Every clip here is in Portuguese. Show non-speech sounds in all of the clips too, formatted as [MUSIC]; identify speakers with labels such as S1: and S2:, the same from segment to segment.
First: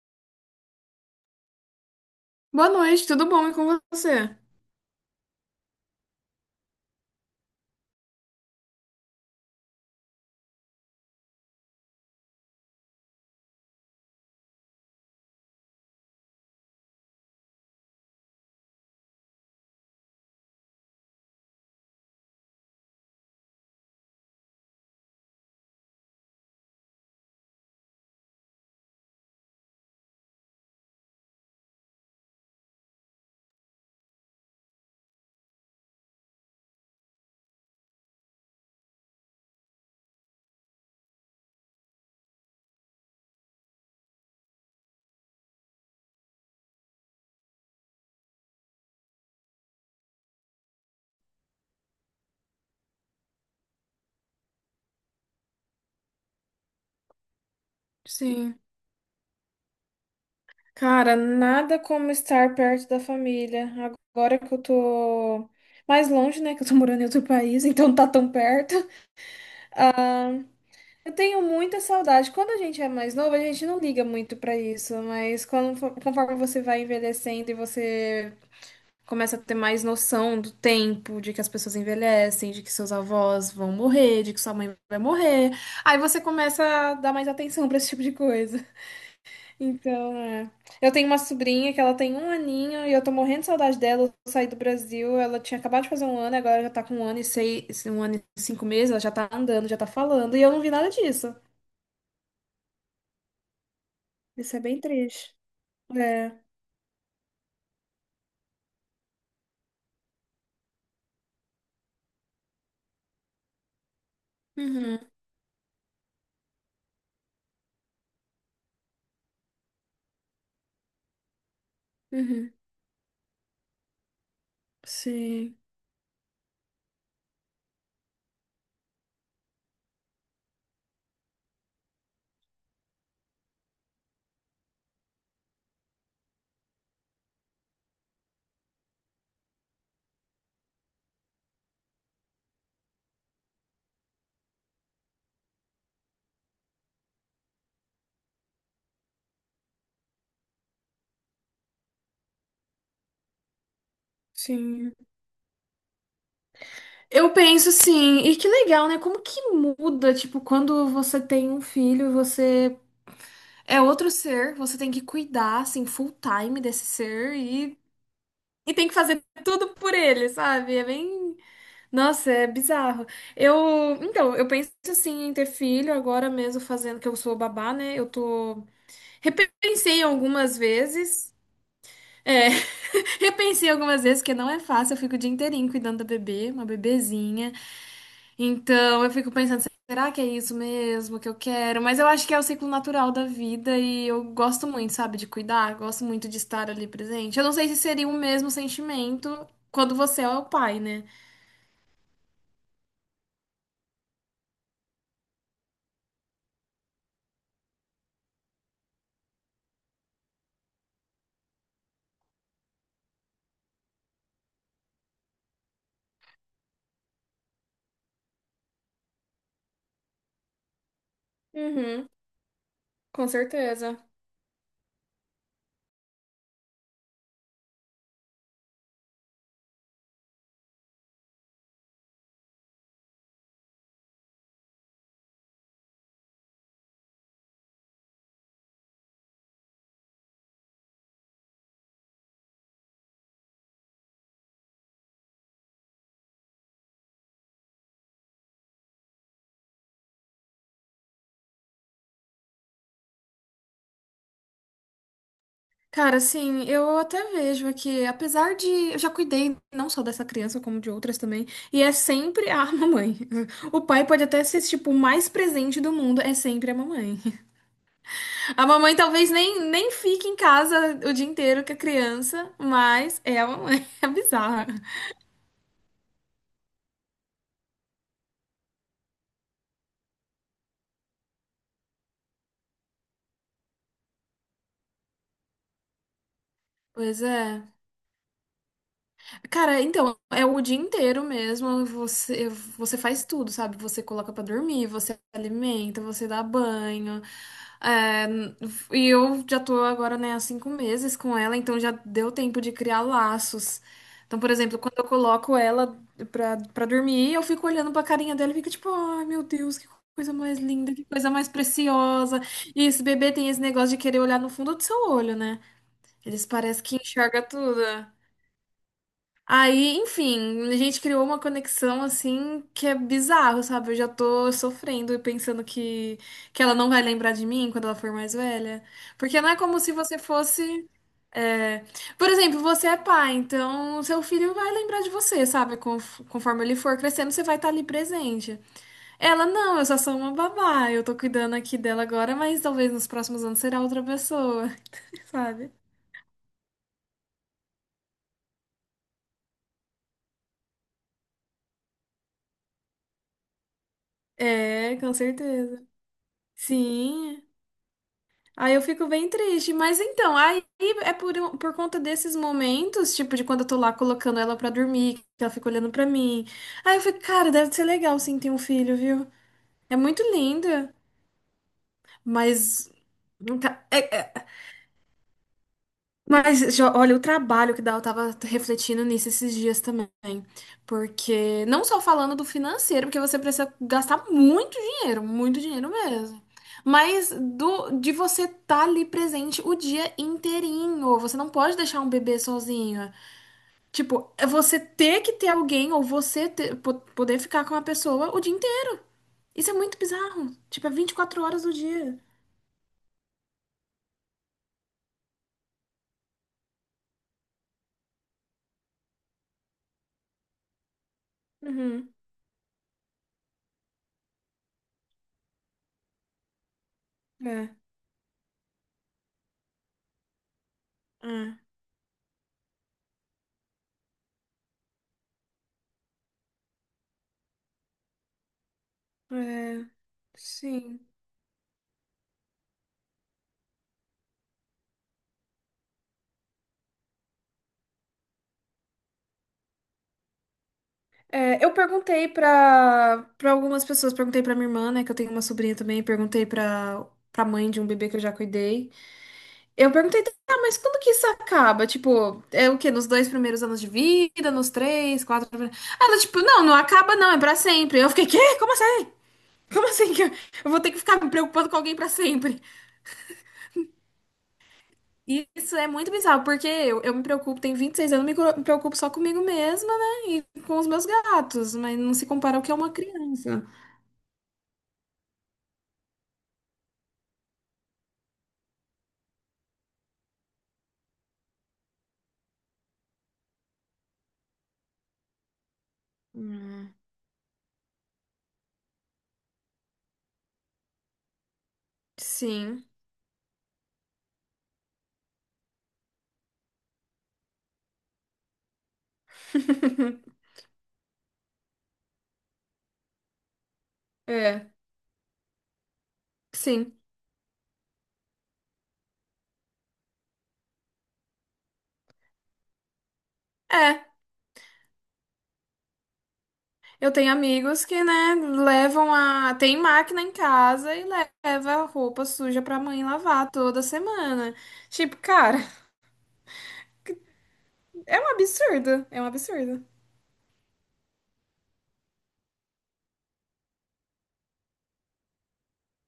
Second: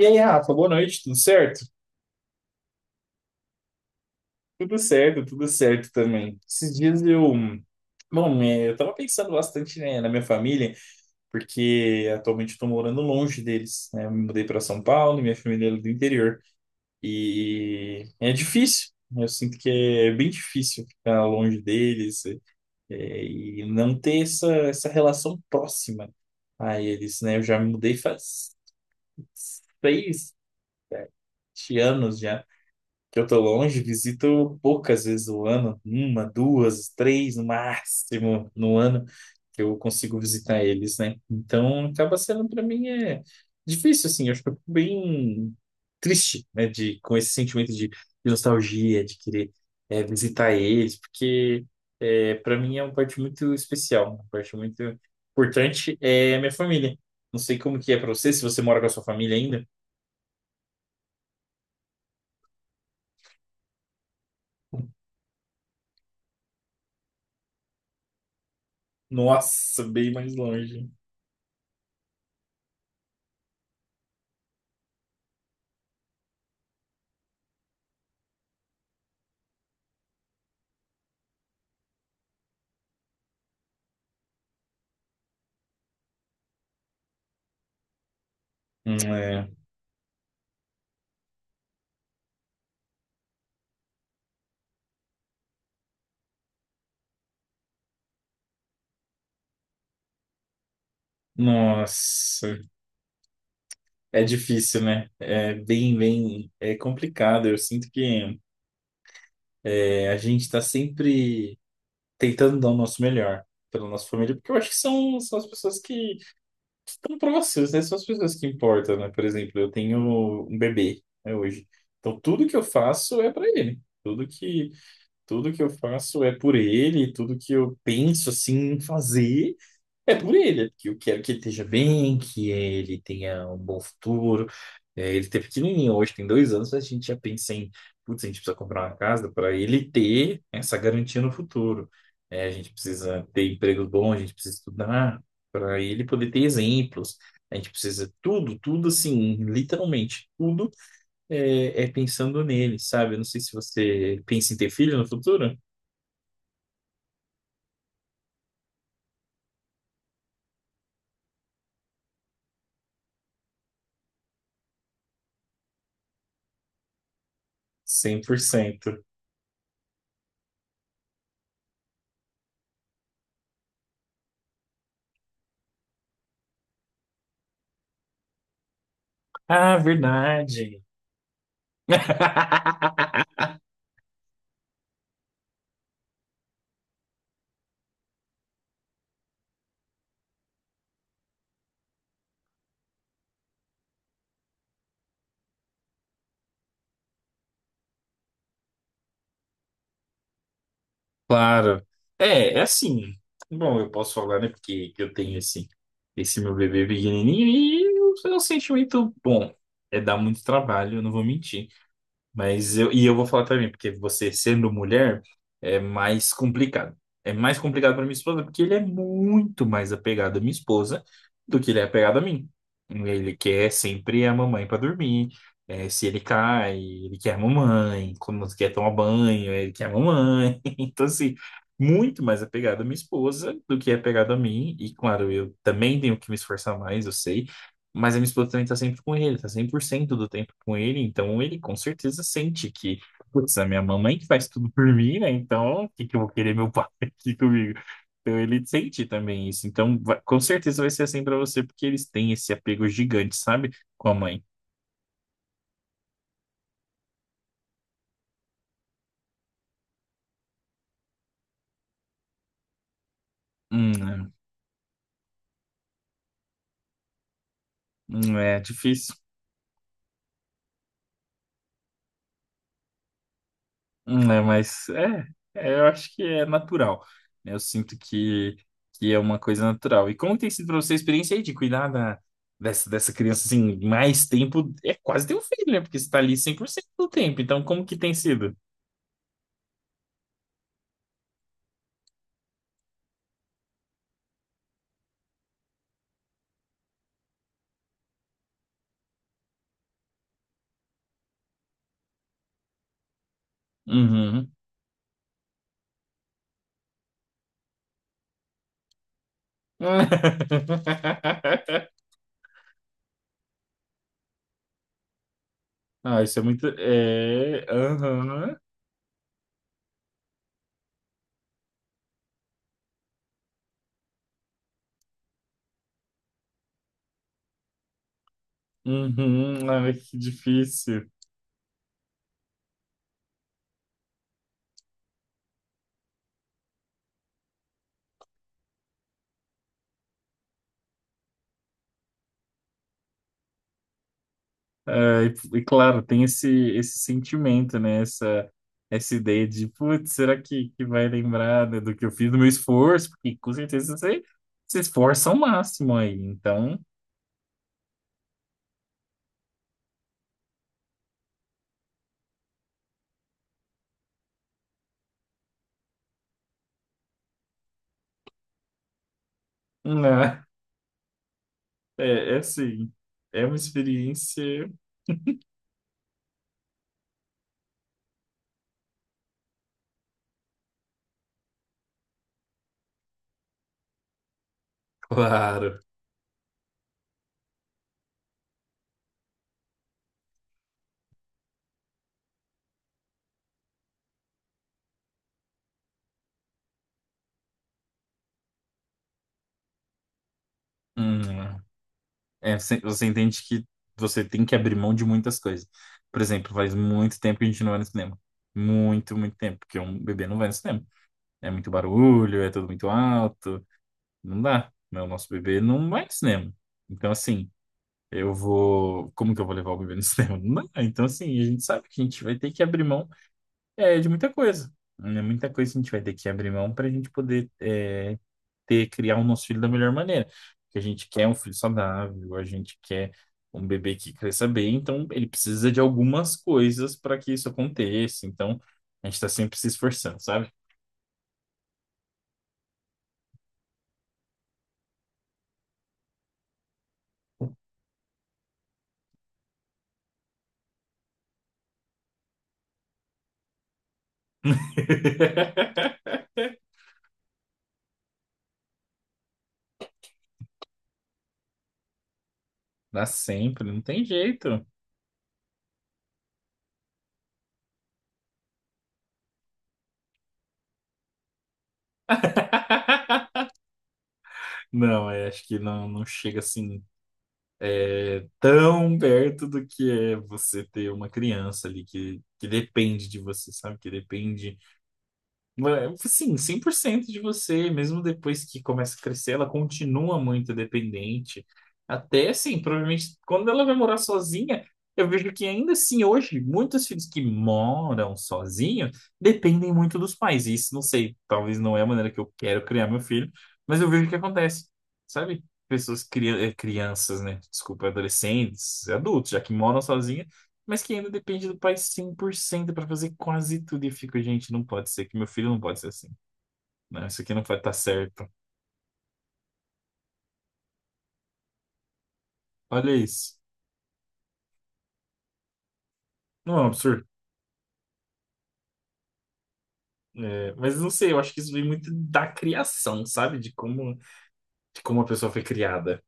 S1: E aí, Rafa, boa noite, tudo certo?
S2: Boa noite, tudo bom e com você?
S1: Tudo certo, tudo certo também. Esses dias eu. Bom, eu tava pensando bastante, né, na minha família, porque atualmente eu tô morando longe deles, né? Eu me mudei para São Paulo e minha família é do interior. E é difícil, né? Eu sinto que é bem difícil ficar longe deles, e não ter essa relação próxima a eles, né? Eu já me mudei faz 6 7 anos já, que eu tô longe, visito poucas vezes o ano, uma, duas, três no máximo no ano que eu consigo visitar eles, né? Então acaba sendo para mim difícil assim, eu acho que eu fico bem triste, né, de com esse sentimento de nostalgia, de querer visitar eles, porque para mim é uma parte muito especial, uma parte muito importante é a minha família. Não sei como que é para você, se
S2: Sim.
S1: você mora com a sua família ainda.
S2: Cara, nada como estar perto da família. Agora que eu tô mais longe, né? Que eu tô morando em outro país, [LAUGHS] então não tá tão perto.
S1: Nossa, bem
S2: Ah,
S1: mais longe.
S2: eu tenho muita saudade. Quando a gente é mais novo, a gente não liga muito pra isso, mas quando, conforme você vai envelhecendo e você começa a ter mais noção do tempo, de que as pessoas envelhecem, de que seus avós vão morrer, de que sua mãe vai morrer, aí você começa a dar mais atenção pra esse tipo de coisa.
S1: Hum. É.
S2: Então, é. Eu tenho uma sobrinha que ela tem um aninho e eu tô morrendo de saudade dela. Eu saí do Brasil, ela tinha acabado de fazer um ano, agora já tá com um ano e seis, um ano e cinco meses, ela já tá andando, já tá falando, e eu não vi nada disso.
S1: Nossa, é
S2: Isso é bem
S1: difícil, né?
S2: triste.
S1: É bem,
S2: É.
S1: bem, é complicado. Eu sinto que a gente está sempre tentando dar o nosso melhor pela nossa família, porque eu acho que
S2: Uhum,
S1: são as pessoas que estão próximas, né? São as pessoas que importam, né? Por exemplo, eu tenho um bebê, né, hoje. Então, tudo
S2: uhum.
S1: que eu faço é para ele. Tudo que, tudo
S2: Sim,
S1: que eu faço é por ele, tudo que eu penso assim em fazer é por ele, é porque eu quero que ele esteja bem, que ele tenha um bom futuro. É, ele tá pequenininho, hoje tem 2 anos, a gente já pensa em, putz, a gente precisa comprar uma casa para ele ter essa garantia no futuro. É, a gente precisa ter emprego bom, a gente precisa estudar para ele poder ter exemplos. A gente precisa tudo, tudo assim, literalmente, tudo é pensando nele, sabe? Eu não sei se você pensa em ter
S2: sim.
S1: filho no futuro.
S2: Eu penso sim. E que legal, né? Como que muda, tipo, quando você tem um filho, você é outro ser, você tem que cuidar, assim, full time desse ser e
S1: cem por
S2: E tem que
S1: cento.
S2: fazer tudo por ele, sabe? É bem. Nossa, é bizarro. Eu. Então, eu penso assim em ter filho agora mesmo, fazendo que eu sou babá, né? Eu tô.
S1: Ah,
S2: Repensei algumas
S1: verdade.
S2: vezes. É, [LAUGHS]
S1: [LAUGHS]
S2: repensei algumas vezes, porque não é fácil. Eu fico o dia inteirinho cuidando da bebê, uma bebezinha. Então, eu fico pensando, será que é isso mesmo que eu quero? Mas eu acho que é o ciclo natural da vida e eu gosto muito, sabe, de cuidar, gosto muito de estar ali presente. Eu não sei se seria o mesmo sentimento quando você é o pai, né?
S1: Claro. É, é assim. Bom, eu posso falar, né? Porque eu tenho esse meu bebê pequenininho é um sentimento bom. É dar muito trabalho, eu não vou mentir. E eu vou falar também, porque você sendo mulher é mais complicado. É mais complicado para minha esposa, porque ele é muito mais apegado à minha esposa do que ele é
S2: Uhum,
S1: apegado a mim.
S2: com
S1: Ele quer
S2: certeza.
S1: sempre a mamãe para dormir. É, se ele cai, ele quer a mamãe. Quando quer tomar banho, ele quer a mamãe. [LAUGHS] Então, assim, muito mais apegado à minha esposa do que é apegado a mim. E, claro, eu também tenho que me esforçar mais, eu sei. Mas a minha esposa também tá sempre com ele, tá 100% do tempo com ele, então ele com certeza sente que, putz, é a minha mamãe que faz tudo por mim, né? Então, o que que eu vou querer meu pai [LAUGHS] aqui comigo? Então ele sente também isso. Então, com certeza vai ser assim pra você, porque eles têm esse apego gigante, sabe? Com a mãe.
S2: Cara, assim, eu até vejo aqui, apesar de. Eu já cuidei não só dessa criança, como de outras também, e é sempre a [LAUGHS] mamãe. O
S1: Hum.
S2: pai pode
S1: É.
S2: até ser, tipo, o mais presente do mundo, é sempre a mamãe.
S1: É
S2: A mamãe
S1: difícil.
S2: talvez nem fique em casa o dia inteiro com a criança, mas é a mamãe. [LAUGHS] É
S1: Né,
S2: bizarra.
S1: mas é, eu acho que é natural, né? Eu sinto que é uma coisa natural. E como tem sido para você a experiência aí de cuidar dessa criança assim, mais tempo? É quase ter um filho, né? Porque você está ali 100% do
S2: Pois
S1: tempo. Então,
S2: é.
S1: como que tem sido?
S2: Cara, então, é o dia inteiro mesmo. Você faz tudo, sabe? Você coloca pra dormir, você alimenta, você dá banho. É, e eu já tô agora, né, há 5 meses com ela, então já deu tempo de criar laços. Então, por
S1: Uhum.
S2: exemplo, quando eu coloco ela pra dormir, eu fico olhando pra carinha dela e fico tipo, ai meu Deus, que coisa mais linda, que coisa mais
S1: [LAUGHS]
S2: preciosa. E esse bebê tem esse negócio de querer olhar no fundo do seu olho, né?
S1: Ah, isso é
S2: Eles
S1: muito.
S2: parecem que enxerga
S1: É.
S2: tudo.
S1: Aham.
S2: Aí, enfim, a gente criou uma conexão assim que é bizarro, sabe? Eu já tô sofrendo e pensando que ela não vai lembrar de mim quando ela for mais velha. Porque não é
S1: Uhum.
S2: como se
S1: Ai, que
S2: você fosse.
S1: difícil.
S2: É, por exemplo, você é pai, então seu filho vai lembrar de você, sabe? Conforme ele for crescendo, você vai estar ali presente. Ela, não, eu só sou uma babá, eu tô cuidando aqui dela agora, mas talvez nos próximos anos será outra pessoa,
S1: É,
S2: [LAUGHS] sabe?
S1: claro, tem esse sentimento, né? Essa ideia de, putz, será que vai lembrar, né, do que eu fiz, do meu esforço? Porque com certeza você se
S2: É, com
S1: esforça ao
S2: certeza.
S1: máximo aí. Então,
S2: Sim. Aí eu fico bem triste, mas então, aí é por conta desses momentos, tipo, de quando eu tô lá colocando ela pra dormir, que ela fica olhando pra mim. Aí eu fico, cara, deve ser legal sim ter um filho, viu? É muito
S1: né? [LAUGHS]
S2: linda,
S1: É assim,
S2: mas.
S1: é uma
S2: Não tá- É,
S1: experiência,
S2: mas, olha, o trabalho que dá, eu tava refletindo nisso esses dias também. Porque, não só falando do financeiro, porque você precisa gastar muito
S1: claro.
S2: dinheiro mesmo. Mas do, de você estar ali presente o dia inteirinho. Você não pode deixar um bebê sozinho. Tipo, é você ter que ter alguém ou você poder ficar com uma pessoa o dia inteiro. Isso é muito bizarro. Tipo, é vinte e quatro
S1: Hum,
S2: horas do dia.
S1: você entende que você tem que abrir mão de muitas coisas. Por exemplo, faz muito tempo que a gente não vai no cinema. Muito, muito tempo, porque um bebê não vai no cinema. É muito
S2: Uhum.
S1: barulho, é tudo muito alto. Não dá, né? O nosso bebê não vai no cinema. Então, assim,
S2: É,
S1: eu vou. Como que eu vou levar o bebê no [LAUGHS] cinema? Não dá. Então, assim, a gente sabe que a gente vai ter que abrir mão de muita coisa. Né? Muita coisa a gente vai ter que abrir mão para a gente poder criar o nosso filho da
S2: é.
S1: melhor maneira. Porque a
S2: Sim.
S1: gente quer um filho saudável, a gente quer um bebê que cresça bem, então ele precisa de algumas coisas para que isso aconteça. Então, a gente está sempre se esforçando, sabe?
S2: É, eu perguntei pra para algumas pessoas, perguntei pra minha irmã, né, que eu tenho uma sobrinha também, perguntei pra para mãe de um bebê que eu já cuidei. Eu perguntei, tá, mas quando que isso acaba? Tipo, é o quê? Nos dois primeiros anos de vida, nos três, quatro. Ela, tipo, não,
S1: [LAUGHS]
S2: não acaba não, é pra sempre. Eu fiquei, quê? Como assim? Como assim que eu vou ter que ficar me preocupando com alguém pra sempre?
S1: Dá sempre, não tem jeito.
S2: E isso é muito bizarro, porque eu me preocupo, tenho 26 anos, me preocupo só comigo mesma, né? E com os meus gatos, mas não se compara ao que é uma
S1: [LAUGHS]
S2: criança.
S1: Não, acho que não, não chega assim tão perto do que é você ter uma criança ali que depende de você, sabe? Que depende Sim, 100% de você, mesmo depois que começa a crescer, ela continua muito dependente. Até assim,
S2: Sim.
S1: provavelmente quando ela vai morar sozinha, eu vejo que ainda assim hoje, muitos filhos que moram sozinhos dependem muito dos
S2: [LAUGHS]
S1: pais. E isso não sei, talvez não é a maneira que eu quero criar meu filho, mas eu vejo que acontece,
S2: É,
S1: sabe? Pessoas,
S2: sim.
S1: crianças, né? Desculpa, adolescentes, adultos, já que moram sozinhos mas que ainda depende do pai 100% para fazer quase tudo. E eu
S2: É,
S1: fico, gente, não pode ser que meu filho não pode ser assim. Né?
S2: eu
S1: Isso
S2: tenho
S1: aqui não vai estar
S2: amigos que,
S1: certo.
S2: né, levam a. Tem máquina em casa e leva a roupa suja pra
S1: Olha
S2: mãe
S1: isso.
S2: lavar toda semana. Tipo, cara,
S1: Não é um absurdo?
S2: [LAUGHS] é um absurdo. É um absurdo.
S1: É, mas não sei, eu acho que isso vem muito da criação, sabe? De como a pessoa foi criada.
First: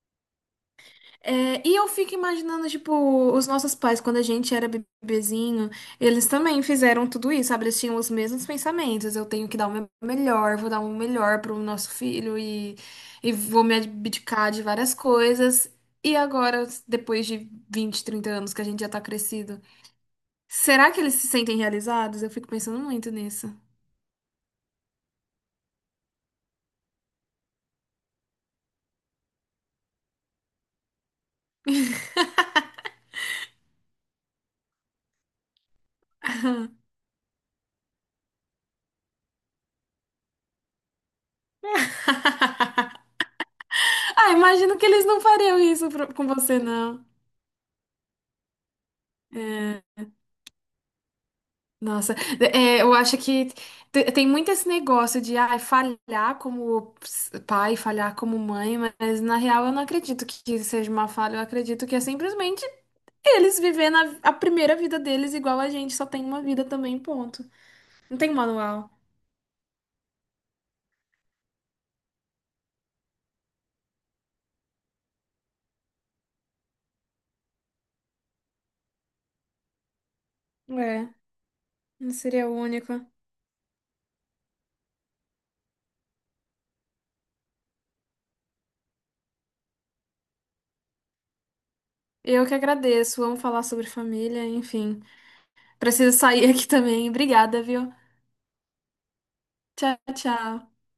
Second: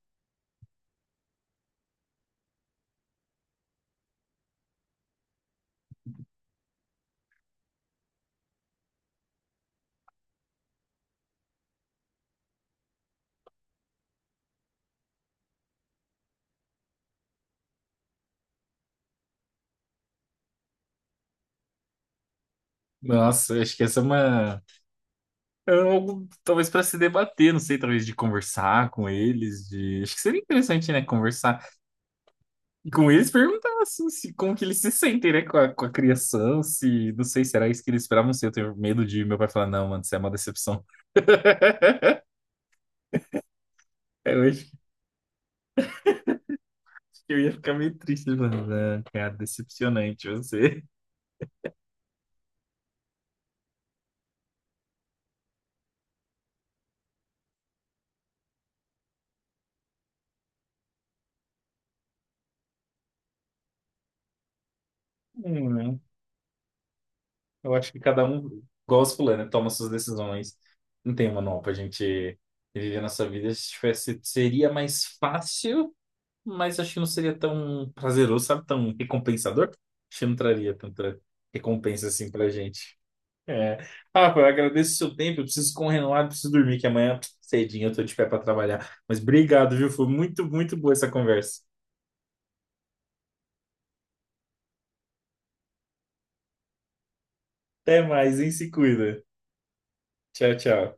S2: É, e eu fico imaginando, tipo, os nossos pais, quando a gente era bebezinho, eles também fizeram tudo isso, sabe? Eles tinham os mesmos pensamentos. Eu tenho que dar o meu melhor, vou dar o melhor pro nosso filho e vou me abdicar de várias coisas. E agora, depois de 20 30 anos que a gente já tá crescido, será que eles se sentem realizados? Eu fico pensando muito nisso.
S1: Nossa, eu acho que essa é uma. É algo, talvez para se debater, não sei, talvez de conversar com eles, de... Acho que seria interessante, né? Conversar. E com eles perguntar assim, se, como que eles se sentem, né, com a criação, se, não sei, será isso que eles esperavam ser? Eu tenho medo de meu pai falar, não, mano, isso é uma decepção. [LAUGHS]
S2: Ah,
S1: Eu acho
S2: imagino que eles não fariam isso com você, não.
S1: que eu ia ficar meio triste, mano, né, cara,
S2: É.
S1: decepcionante você. [LAUGHS]
S2: Nossa, é, eu acho que tem muito esse negócio de ai, falhar como pai, falhar como mãe, mas na real eu não acredito que seja uma falha, eu acredito que é simplesmente eles vivendo a primeira vida deles igual a gente,
S1: Né?
S2: só tem uma vida também, ponto.
S1: Eu acho que
S2: Não
S1: cada
S2: tem
S1: um,
S2: manual.
S1: igual os fulano, toma suas decisões. Não tem manual pra gente viver a nossa vida. Se tivesse, seria mais fácil, mas acho que não seria tão prazeroso, sabe, tão recompensador. Acho que não traria
S2: É,
S1: tanta recompensa
S2: não
S1: assim
S2: seria
S1: pra
S2: o único.
S1: gente. É. Rafa, eu agradeço o seu tempo. Eu preciso correr lá, eu preciso dormir, que amanhã cedinho eu tô de pé para trabalhar. Mas obrigado, viu? Foi muito, muito boa essa conversa.
S2: Eu que agradeço, vamos falar sobre família, enfim. Preciso sair [LAUGHS] aqui também. Obrigada, viu?
S1: Até mais, hein? Se cuida.
S2: Tchau,
S1: Tchau,
S2: tchau.
S1: tchau.